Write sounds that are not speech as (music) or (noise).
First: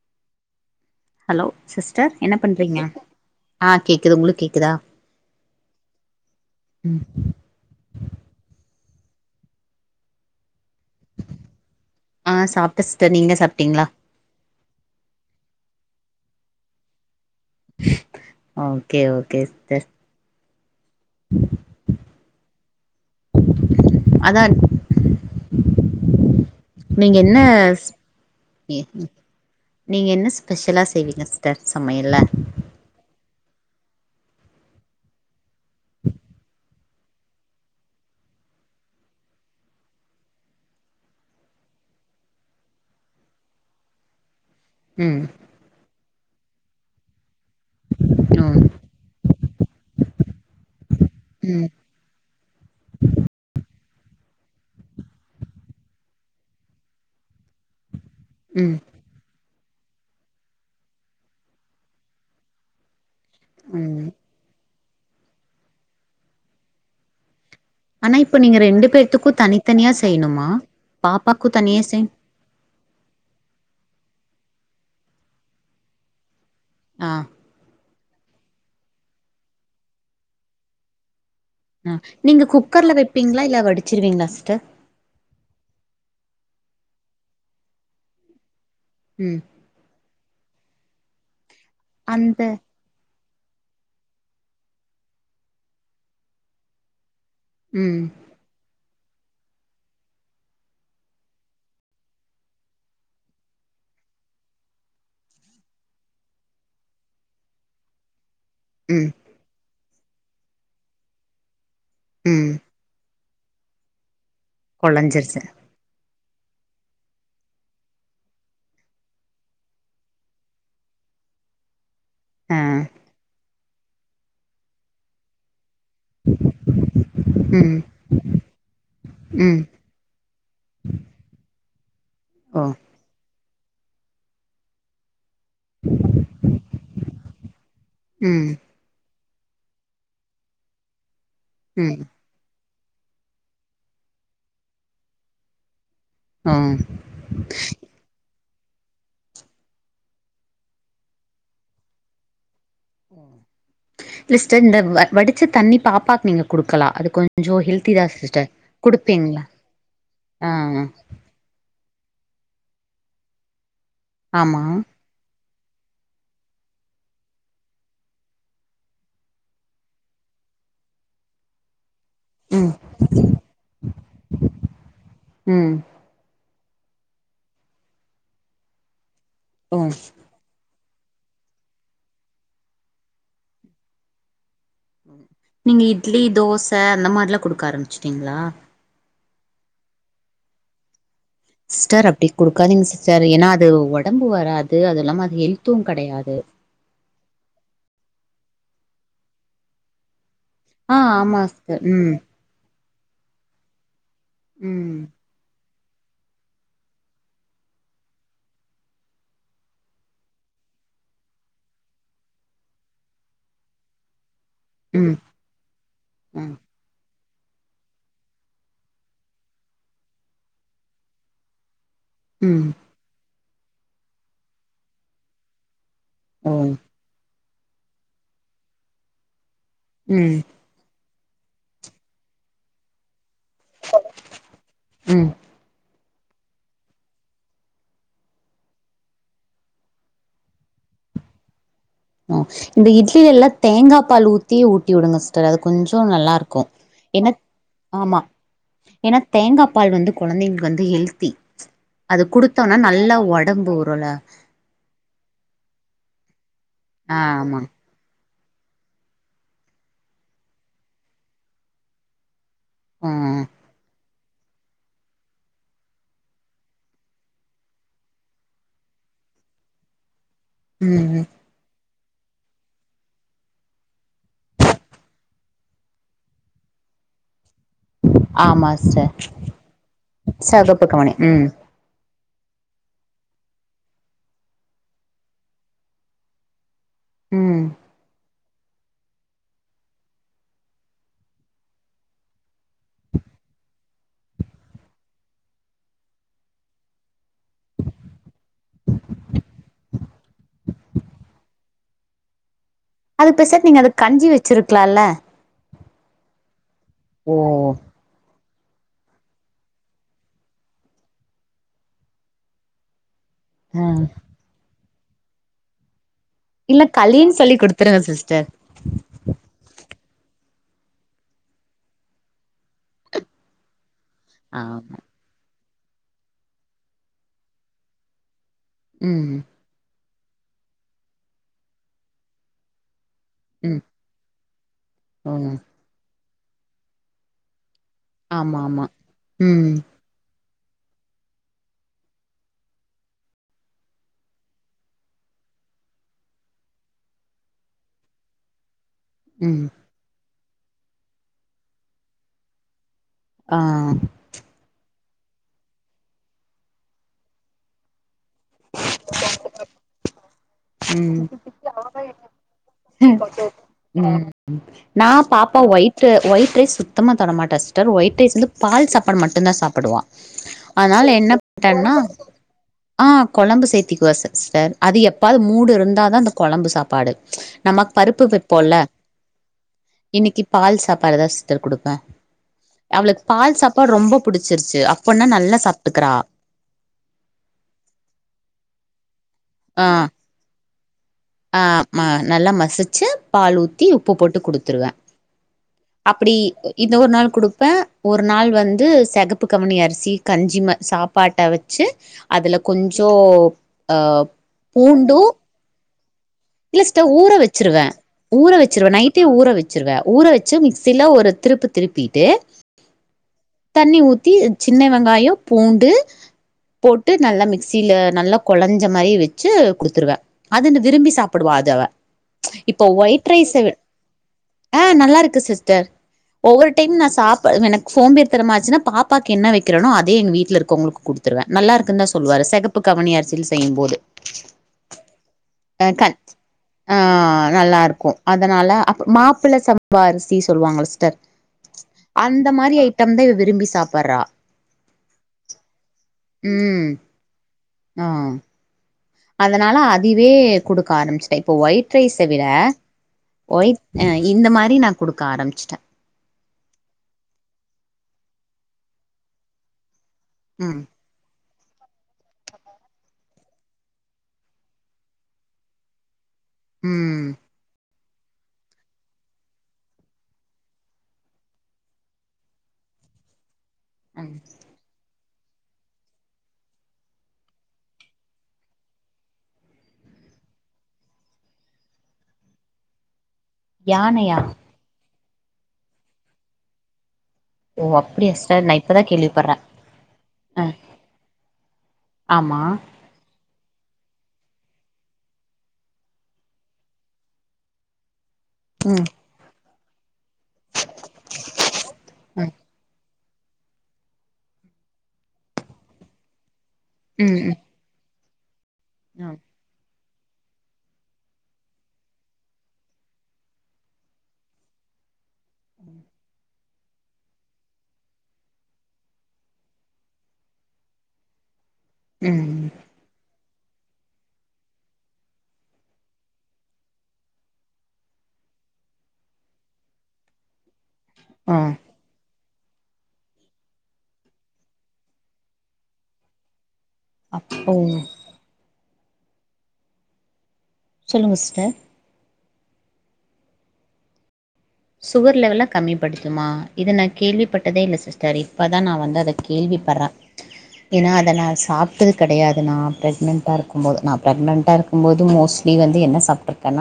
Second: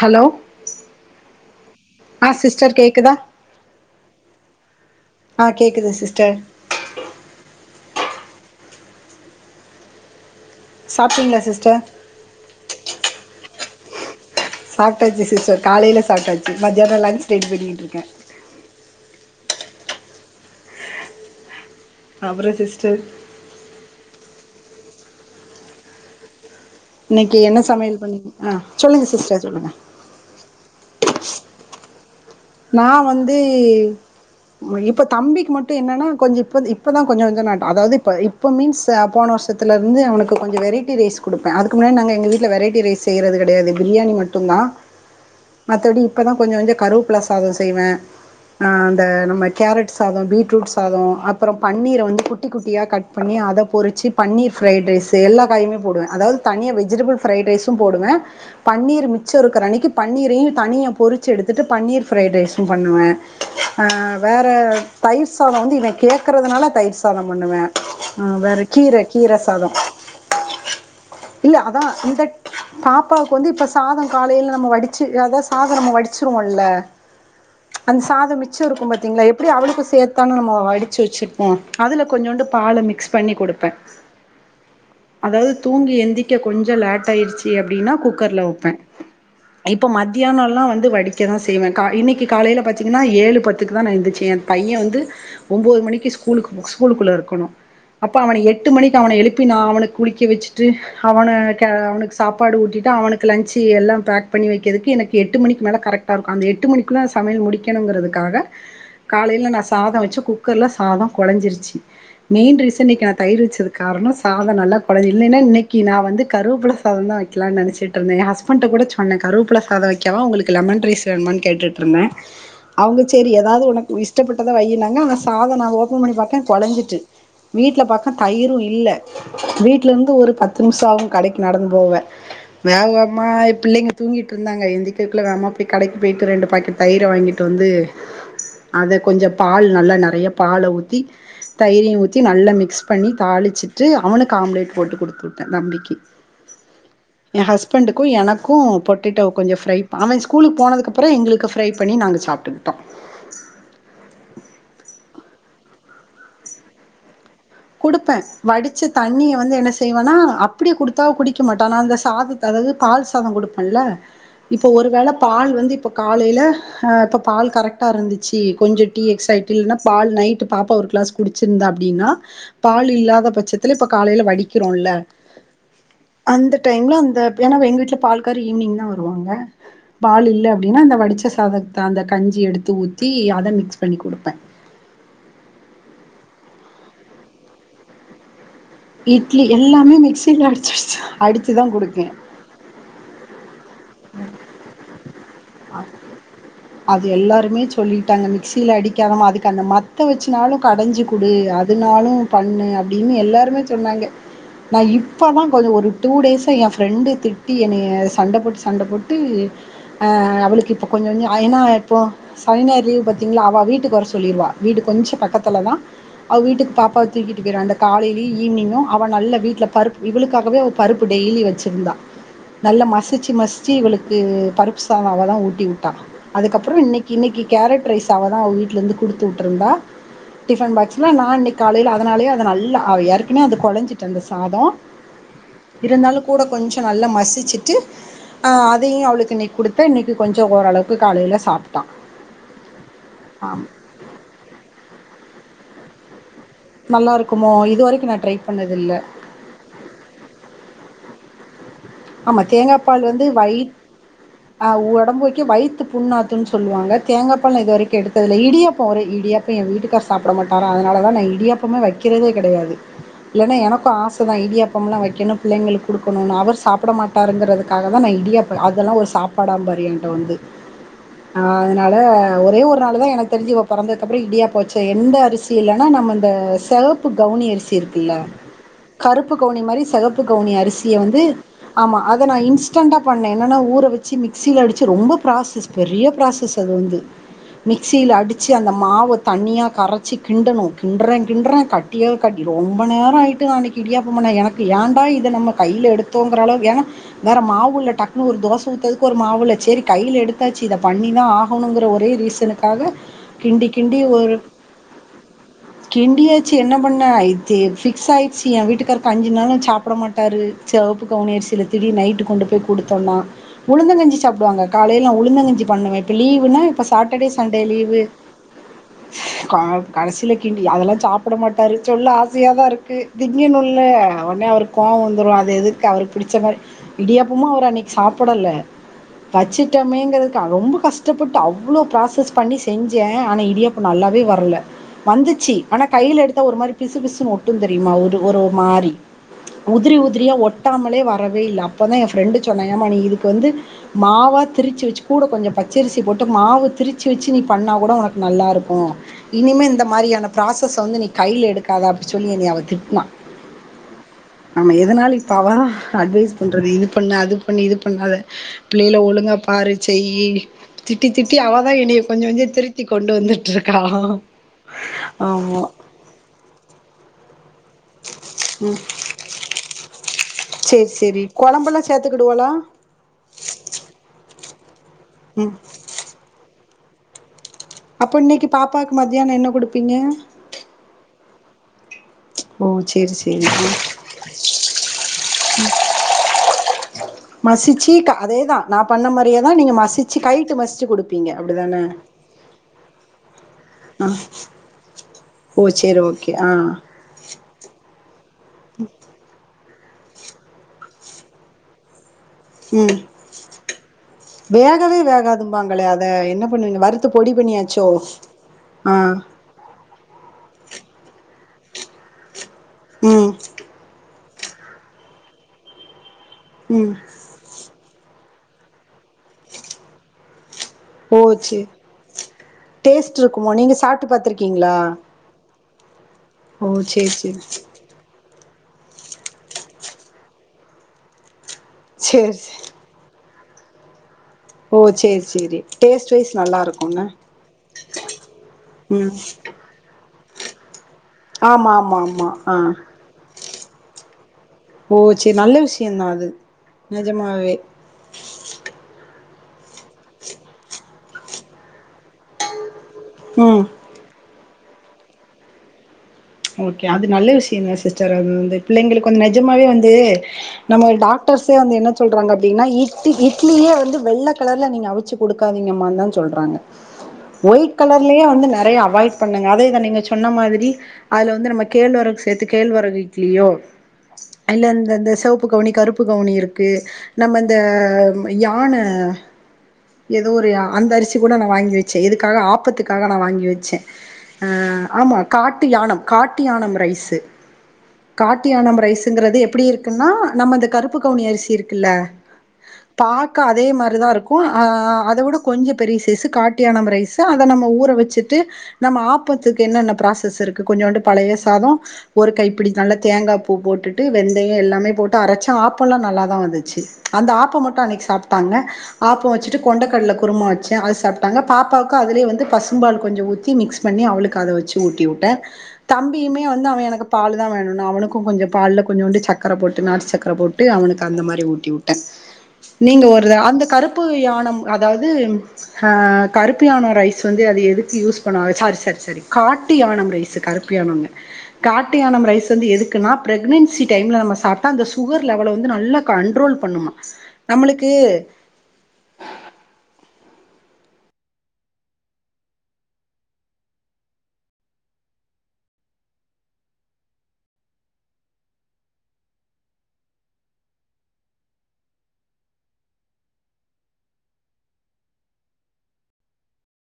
hello hello sister ஆ என்ன sister பண்றீங்க கேக்குதா ஆ கேக்குது உங்களுக்கு கேக்குதா ஆ கேக்குது சிஸ்டர் ம் சாப்ட்டீங்ளா சிஸ்டர் ஆ சாப்ட்டே சிஸ்டர் நீங்க சாப்ட்டீங்ளா சாப்ட்டாச்சு சிஸ்டர் காலைல சாப்ட்டாச்சு மத்யான லஞ்ச் ரெடி பண்ணிக்கிட்ருக்கே ஓகே ஓகே சிஸ்டர் அப்ற சிஸ்டர் அதான் இன்னைக்கு என்ன சமையல் பண்ணீங்க ஆ சொல்லுங்க சிஸ்டர் சொல்லுங்க நீங்க என்ன ஸ்பெஷலா செய்வீங்க சிஸ்டர் சமையல்ல நா வந்து ம் இப்ப தம்பிக்கு மட்டு என்னென்னா கொஞ்ச இப்பத் இப்ப தா கொஞ்ச கொஞ்ச நட அதாவ்து இப்ப இப் இப்போ மீன்ஸ் அ போன வர்ஷத்துல இருந்து அவனுக்கு கொஞ்ச வெரைட்டி ரைஸ் குடுப்பே அதுக்கு முன்னாடி நாங்க எங்க வீட்ல வெரைட்டி ரைஸ் செய்றது கெடையாது பிரியாணி மட்டுந்தா ம் மத்தபடி இப்பதா கொஞ்ச கொஞ்ச கருவப்பில்ல சாத செய்வே ம் ஆ அந்த நம்ம கேரட் சாதோ பீட்ரூட் சாதோ அப்புறோ ம் பன்னீர வந்து குட் குட்டி குட்டியா கட் பண்ணி அத பொரிச்சி பன்னீர் ஃப்ரைட் ரைஸ் எல்லா காயுமே போடுவே அதாவ்து தனியா வெஜிடேபிள் ஃப்ரைட் ரைஸு போடுவ ம் பன்னீர் மிச்ச இருக்குற அன்னைக்கு பன்னீரயு தனியா பொரிச்சு எடுத்துட்டு பன்னீர் ஃப்ரைட் ரைஸு பண்ணுவ அ ம் வேற தயிர் சாதோ வந்து இவ கேட்கறதுனால தயிர் சாதோ பண்ணுவே ஆனா ஆ இப்ப நீங்க வேற ரெண்டு கீர பேத்துக்கு கீர சாதோ தனித்தனியா செய்யணுமா பாப்பாக்கு இல்ல தனியா அதா செய் இந்தக் பாப்பாவுக்கு வந்து இப்ப சாதோ காலையில நம்ம வடிச்சு அதா சாதோ நம்ம வடிச்சிருவோல்ல ஆம் அந்த சாதோ மிச்சோ இருக்கும் பத்தீங்களா எப்டி அவளுக்கு சேத்தானு நம்ம வடிச்சி வச்சுட் ம் ஆ அதுல நீங்க கொஞ்சோண்டு பால குக்கர்ல மிக்ஸ் பண்ணி வைப்பீங்களா இல்ல கொடுப்பே வடிச்சிருவீங்களா சிஸ்டர் அதாவது தூங்கி எந்திக்க கொஞ்சோ லேட் ஆயிருச்சு அப்டின்னா குக்கர்ல வப்பே ம் இப்ப மத்தியானோல்லா வந்து வடிக்க தா செய்வ க இன்னிக்கு அந்த காலையில பாத் தீங்ன்னா ஏழு பத்துக்கு தா நா எந்திச்சே எ பைய வந்து ஒம்போது மணிக்கு ஸ்கூலுகு ஸ்கூலுக்குள்ள இருக்கணு ம் அப்ப அவன எட்டு மணிக்கு அவன எழுப்பி நா அவனுக் குளிக்க வச்சுட்டு அவன கெ அவனுக்கு சாப்பாடு ஊட்டிட்டு அவனுக்கு லன்ச்சி எல்லா பேக் பண்ணி வக்கிறதுக்கு எனக்கு எட்டு மணிக்கு மேல கரெக் டா ருக்கு அந்த எட்டு மணிக்குள்ள சமையல் முடிக்கணுங்கிறதுக்காக ம் காலைல நா சாதோ வச்சு குக்கர்ல சாதோ கொலஞ்சிருச்சி ம் மெய்ன் ரீஸ் இன்னைக்கி நா தயிர் வச்சது காரணோ சாதோ நல்லா கொழஞ்சி இல்லேனா கொழஞ்சிருச்சு இன்னெக் க்கி நா வந்து கருவப்புல சாதோ தா வைக்கலானு நெனச்சுட்டு இருந்தே எ ஹஸ்பண்ட்ட கூட சொன்ன கருவப்புல சாதோ வை கெவா உங்களுக்கு லெமன் ரைஸ் வேணுமானு கேட்டுட்ருந்தே ஆ செரி எதாவ்து உனக்கு இஷ்டப்பட்டதா வைனாங்க ஆனா சாதோ நா ஓபன் பண்ணி பாக்கே கொலஞ்சிட்டு ம் வீட்ல பாக்க தயிரு இல்ல ம் வீட்ல இந்து ஒரு பத்து நிம்ஷோ ஆவு கடைக்கு நடந்து போவ ஓ வேகவேகமா பிள்ளைங்க தூங்கிட்டு இருந்தாங்க எந்திக்கக்குள்ள வேமா போய் கடைக்கு போய்ட்டு ரெண்டு பாக்கெட் தயிர வாங்கிட்டு வந்து ம் அத கொஞ்சோ பால் நல்லா நறைய பால ஊத்தி தயிரையு ம் ஊத்தி நல் நல்லா மிக்ஸ் பண்ணி தாளிச்சிட்டு அவனுக்கு ஆம்லேட் போட்டு கொடுத்து வுட்டே தம்பிக்கி ஆம் எ ஹஸ்பண்டுக்கு எனக்கு பொட்டட்டோ கொஞ்சோ ஃப்ரை ப அவ ஸ்கூலுக்கு போனதுக்கு அப் அப்புறோ எங்களுக்கு ஃப்ரை பண்ணி நாங்க சாப்ட்டுக்ட்டோ லிஸ்டர் இந்த வடிச்ச தண்ணி பாப்பாக் நீங்க குடுக்கலா அது கொஞ் குடுப்ப வடிச்ச தண்ணிய வந்து என்ன செய்வேனா ஆ அப்டிய கொடுத்தா குடிக் குட்க்கமாட்ட ளா அந்த சாதத்து அளவு பால் சாதோ கொடுப்பன்ல்ல ஆமா இப்ப ஒருவேள பால் வந்து இப்ப காலைய்ல இப்போ பால் கரெக்டா இருந்துச்சி கொஞ்சோ டீ எக்ஸைட்டி இல்லன்னா பால் நைட்டு பாப்பா ஒரு கிளாஸ் குடிச்சிருந்தா அப்டின்னா ம் பால் இல்லாத பட்சத்துல இப்ப காலைல வடிக்கிறோல்ல ம் அந்த டைம்ல அந்த ஏனா எங்க வீட்ல பால்கார் ஈவ்னிங் தா வருவாங்க ம் பால் இல்ல அப் அப்டின்னா அந்த வடிச்ச சாதத்த அந்த கஞ்சி எடுத்து ஊத்தி அத மிக்ஸ் பண்ணி கொடுப்பே நீங்க இட்லி தோச அந்த மாரிலா கொடுக்க ஆரம்பிச்சிட்டீங்களா இட்லி எல்லாமே மிக்சில அடிச்ச அடிச்சுதா அடிச்சு தா கொடுக்கே கரிங் சிஸ்டர் ஏனா அது ஒடம்பு வராது அது இல்லாம அது ஹெல்த்து கடயாது அது எல்லாருமே சொல்லிட்டாங்க மிக்சியில அடிக்காலும் அதுக்கு அந்த மத்த வச்சுனாலு ஆ கடஞ்சி குடு ஆமா சிஸ்டர் அதுனாலு ம் பண்ணு அப்டின்னு எல்லாருமே சொன்னாங்க நா ம் இப் இப்பதா கொஞ்சோ ஒரு டூ டேஸா என் ஃப்ரெண்டு திட்டி என்னைய சண்ட போட்டு சண்ட போட்டு அ அவளுக்கு இப்போ கொஞ்சோ கொஞ்சோ ஏனா இப்போ சனி ஞாயிர் லீவு பாத்தீங்களா அவ வீட்டுக்கு வர சொல்லிடுவா வீடு ம் கொஞ்சோ பக்கத்லதா அவ ஆ வீட்டுக்கு பாப்பா தூக்கிட்டு போய்ருவா அந்த காலைலயு ஈவ்னிங்கு அவ நல்ல வீட்ல பருப்பு இவளுக்காகவே அவ பருப்பு டெய்லி வச்சிருந்தா ம் நல்லா மஸிச்சி மஸிச்சி இவளுக்கு பருப்பு சாத அவதா ஊட்டி விட்டா ஓ அதுக்கப்ற இன்னைக் இன்னைக்கி கேரட்ரைஸ் அவ தான் அவ வீட்லருந்து குடுத்து விட்ருந்தா ம் டிஃபன் பாக்ஸ்ல நா இன்னைக்கு காலைல அதனாலே அ நல்ல அவை இறக்கு ஏனா அது கொளஞ்சிட்டு அந்த சாத ம் இருந்தாலு கூட கொஞ்சோ நல்லா மசிச்சுட்டு அ அதையு அவளுக்கு இன்னைக் குடுத்து து இன்னைக்கு கொஞ்சோ ஓரளவு காலைல சாப்ட் ஓ இந்த இட்லி எல்லா தேங்கா பால் ஊத்தி ஊட்டி விடுங்க சிஸ்டர் அது கொஞ்சோ நல்லாருக்கு நல்லாருக்குமோ இது வரைக்கு நா ட்ரை பண்ணதில்ல ஏன்னா தேங்கா பால் வந்து கொழந்தைங்களுக்கு வந்து ஹெல்த்தி அது ஆமாம் குடுத்தோனா தேங்காய் பால் நல்லா வந்து உடம்பு வயிற் ஊருள உடம்பு வக்க வய்த்து புண்ணாத்துன் சொல்லுவாங்க ஆ தேங்கா பால் ஆமா நா இது வரைக்கு எடுத்தில்ல இடியப்ப ஒரு இடியப்ப என் வீட்டுக்கார் சாப்ட மாட்டாரு அதனால நா இடியாப்பமே வக்கிறதே கெடையாது ம் இல்லனா எனக்கு ஆச தா இடியாப்பம்லா வக்கணு பிள்ளைங்களுக்கு குடுக்கணுன் அவர் சாப் பிட மாட்டாருங்கறதுக்காக தா நா இடியாப் அதெல்லா ஒரு சாப்பாடாம்பாரு எங்கிட்டவந்து ம்ம் அதனால ஒரே ஒரு நாள் தா எனக்கு தெரிஞ்சு இவ பெறந்ததுக்கு அப்ற இடியாப்ப வச்ச எந்த அரிசி இல்லைனா நம்ம இந்த செவப்பு கவுனியரிசி இருக்கு ல்ல ஆமா சிஸ்டர் கருப்பு கவுனி மாரி சிகப்பு கவுனி செகப்பு அரிசிய கவுனி வந்து ம் ஆமா அத நா இன்ஸ்டண்டா பண்ண என்னனா ஊற வச்சு மிக்சில அடிச்சி ரொம்ப ப்ராசஸ் பெரிய ப்ராசஸ் அது வந்து ம் மிக்சில அடிச் சி அந்த மாவ தண்ணியா கரச்சி கிண்டணு கிண்றே கிண்றே கட்டிய கட்டி ரொம்ப நேர ஆய்ட்டு அன்னைக்கு இடியாப்ப பண்ண எனக்கு ஏண்டா இத நம்ம கைல எடுத்தோங்கிற அளவு ஏன்னா வேற மாவில்ல டக்குனு ஒரு தோச ஊத்ததுக்கு ஒரு மாவில்ல சரி கைல எடுத்தாச்சு இத பண்ணிதா ஆகணுங்கிற ஒரே ரீசன் னுக்காக அது பேசதுக்கு நீங்க அது கஞ்சி வச்சுருக்கலால கிண்டியாச்சு என்ன பண்ண ஓ (unintelligible) பிக்ஸ் ஆச்சு எ வீட்டுக்காரு கஞ்சி நாளு சாப்ட மாட்டாரு கவுனி அரிசில தீடீர்னு நைட்டு கொண்டு போய் குடுத்தோன ம் உளுந்தங்கஞ்சி சாப் டுவாங்க காலைல உளுந்தங்கஞ்சி பண்ணுவ இப்ப லீவ் இல்ல களின் சொல்லி குடுத்துருங்க சிஸ்டர் கா கடைசில கின்டி அதெல்லா சாப்ட மாட்டாரு சொல்ல ஆசயாதா இருக்கு திங்கனுல்ல உனே அவருக்கு கோவ ஆமா வந்துரு அது எதுக்கு அவரு புடிச்ச மாரி இடியாப்பமு அவர் அன்னைக்கு சாப்டல ம் வச்சுட்டமேங்கிறது ரொம்ப கஷ்டப்பட்டு அவ்ளோ ப்ராசஸ் பண்ணி செஞ்சே ஆனா இடியாப்ப ம் நல்லாவே வரல வந்துச்சு ம் ஆனா கைல எடுத்தா ஒரு மாரி பிசு பிசுனு ஒட்டு தெரியுமா ஒரு ஒரு ஆமா ஆமா மாரி ம் உதிரி உதிரியா ஒட் ட்டாமலே வரவே இல்ல அப்போதா எ ஃப்ரெண்டு சொன்னா ஏம்மா நீ இதுக்கு வந்து மாவா திரிச்சு வச்சு கூட கொஞ்சோ பச்சரிசி போட்டு மாவு திரிச்சு வச்சு நீ பண்ணா கூட உனக்கு நல்லாருக்கு இனிமே ம் இந்த மாரியான ப்ராசஸ்ஸ வந்து நீ கைல எடுக்காத அப்டி சொல்லி என்னைய அவ திட்னா ஆ நாம எதுனால பாவா அட்வைஸ் பண்றது இது பண்ணு அது பண்ணு இது பண்ணாத பிள்ளைகல ஒழுங்க பாரு செய்யி திட்டி ம் திட்டி அவதா என்னைய கொஞ்சோ கொஞ்சோ திருத்தி கொண்டு வந்துட்டு இருக்கா ம் நா பாப்பா ஆமா ஒயிட் ரைஸ் சுத்தமா தொடமாட்ட சிஸ்டர் ஒயிட் ரைஸ் வந்து பால் சாப்பாடு மட்டு தா சாப்புடுவா சரி அதனால சரி என்ன குழம்பெல்லாம் ட்டன சேர்த்துக்கிடுவாளா அ கொழம்பு சேர்த்திக்குவ சிஸ்டர் அது எப்பாவது ம் மூடு இருந்தாதா அந்த கொழம்பு சாப்பாடு நமக்கு அப்ப பருப்பு இன்னைக்கு வைப்போல பாப்பாக்கு மத்தியானம் என்ன குடுப்பீங்க இன்னைக்கு பால் சாப்பாடுதா சிஸ்டர் கொடுப்பே ஓ சேரி அவளுக்கு பால் சேரிக்கா சாப்பாடு ரொம்ப புடிச்சிருச்சு அப்பனா நல்லா சாப்பிட்டுக்கிறா மசிச்சு அதேதா நா பண்ண மாரியே தா நீங்க மசிச்சு கைய்ட மசிச்சு கொடுக் அ ஆமா நல்லா மசிச்சு பால் ஊத் த்தி ஆ உப்பு போட்டு கொடுத்துருவே ஓ சேரி ஓகே அப்டி ஆ இது ஒரு நாள் குடுப்பே ஒரு நாள் வந்து செகப்பு கவுனி அரிசி கஞ்சி மா சாப்பாட்ட வச்சு அதுல ம் கொஞ்சோ அ பூண்டு ப்பாங்களே அத என்னப் இல்ல சிஸ்டர் ஊற வச்சருவே ஊற வச்சுருவே ஆ நைட்டே ஊற வச் ச்சுருவே ஊற வச்சு மிக்சில ஒரு திருப்பு திருப்பிட்டு ம் தண்ணி ஊத்தி சின்ன வெங்காயம் பூண்டு ம் போட்டு நல்லா மிக்ஸ் சில நல்லா கொழஞ்ச மாரி வச்சு குடுத்துருவே அதுன்ன விரும்பி ஓ சாப்புடுவா சே அத ச் இப்ப டேஸ்ட் ஒயிட் இருக்குமோ ரைஸ்ச நீங்க சாப்ட்டு பாத்துருக்கீங்களா ஆ நல்லா இருக்கு சிஸ்டர் ஓ ஒவ்வொரு டைம் நா சேரி சேரி சாப்ப எனக் சோம்பேரிதனமாச்சுனா பாக்பாக்கு என்ன வைக்கிறனோ அதே எங்க வீட்ல இருக்கிறவங்களுக்கு குடுத்துருவே நல்லா இருக்குன்னு தா சேரி சொல்லுவாரு சே செகப் ப்ப கவனி அரசில செய்யுபோது ஓ சேரி சேரி அ டேஸ்ட் கன் வைஸ் நல்லா ஆ இருக்கும்ல நல்லாருக்கு அதனால அப் ம் மாப்பிள்ள சம் பா அரிசி சொல்லுவாங்கள சிஸ்டர் ஆமா ஆமா ஆமா அந்த ஆ மாரி ஐட்டம் தா இவ விரும்பி சாப்பட்றா ஓ செரி நல்ல விஷயந்தா அது ம் நெஜமாவே ஆ அதனால அதுவே குடுக்க ஆரம்மிச்சுட்ட இப்ப ஒயிட் ரைஸ்ச விட ம் ஒயிட் ஆ இந்த மாரி நா குடுக்க ஆரம்மிச்சிட்ட ஓகே அது நல்ல விஷயோ தா சிஸ்டர் அது வந்து பிள்ளைங்களுக்கு வந்து நெஜமாவே வந்து ம் நம்ம டாக் டாக்டர்சே வந்து என்ன சொல்றாங்க அப்டின்னா இட் இட்லியே வந்து வெள்ள கலர்ல நீங்க அவிச்சு குடுக்காதீங்கமா தா சொல்றாங்க ம் ஒயிட் கலர்லயே வந்து நெறையா அவாய்ட் பண்ணுங்க அதே தா நீங்க சொன்ன மாதிரி அதுல வந்து நம்ம கேழ்வரகு சேத்து கேழ்வரகு இட்லியோ ம் இல்ல அந்தந்த செவப்பு கவுனி கருப்பு கருப்பு கவுனி இருக்கு நம்ம இந்த யான ஏதோ ஒரு அந்த அரிசி கூட நா வாங்கி வச்சே எதுக்காக ஆப்பத்துக்காக நா வாங்கி வச் சே யானையா அ ஆமா காட்டு யானம் காட்டு யானம் ரைஸ்சு ஓ அப்டியா சிஸ்டர் நா காட்டுயானம் இப்பதா ரைஸ்சுங்குறது கேள்விப்பட்றே எப்டி இருக்குன்னா நம்ம அ இந்த கருப்பு கவுனி அரிசி இருக்குல்ல ஆமா பாக்க அதே மாரி தா இருக்கு ஆ அத வுட கொஞ்ச பெரிய சைஸ்சு காட்டுயானம் ரைஸ் அத நம்ம ஊற வச்சுட்டு நம்ம ம் ஆப்பத்துக்கு என்னென்ன ப்ராசஸ் இருக் கு கொஞ்சோண்டு பழைய சாதோ ஒரு ம் கைப்பிடி நல்ல தேங்கா பூ போட்டுட்டு வெந்தயோ எல்லாமே போட்டு அரச்சா ஆப்பெல்லா நல்லா தா வந்துச்சு அந்த ம் ஆப்போ மட்டு அன்னைக்கி சாப்ட்டாங்க ஆப்போ ம் வச்சுட்டு கொண்ட கடல குருமா வச்சே அது சாப்ட்டாங்க பாப்பாவுக்கு அதலயே வந்து பசும்பால் கொஞ்சோ ஊத்தி மிக்ஸ் பண்ணி அவளுக்கு அத வச்சு ஊட்டிவுட்ட தம்பியுமே வந்து அவன் எனக்கு பால் தான் வேணுன்னா அவனுக்கும் கொஞ்சோ பால்ல கொஞ்சோண்டு சக்கர போட்டு நாட்டு சக்கர போட்டு ட்டு அவனுக்கு அந்த மாரி ஊட்டி வுட்ட ம் நீங்க ஒரு அந்த கருப்பு யானம் அதாவ்து அ கருப்பு யானோம் ரைஸ் வந்து அது எதுக்கு யூஸ் பண்ணுவாங்க சாரி சாரி சாரி காட்டு யானம் ரைஸ்சு கருப் பு யானம்ன ஆ காட் ட்டு யானம் ரைஸ்சு வந்து எதுக்குனா ப்ரெக்னன்சி டைம்ல நம்ம சாப்ட்டா அந்த சுகர் லெவல வந்து நல்லா கண்ட்ரோல் பண்ணுமா அப்போ நம்மளுக்கு சொல்லுங்க சிஸ்டர் சுகர் லெவல கம்மிப்படுத்துமா இத நா கேள்விப்பட்டதே இல்ல சிஸ்டர் இப்பதான் நா வந்து அத கேள்விப்பற எனா அத நா சாப்ட்டது கெடையாது நா ப்ரெக்ன்ட்டா இருக்கும்போது நா ப்ரெக்னன்ட்டா இருக் கும் போது மோஸ்ட்லி வந்து என்ன சாப்ட்ருக்கன்னா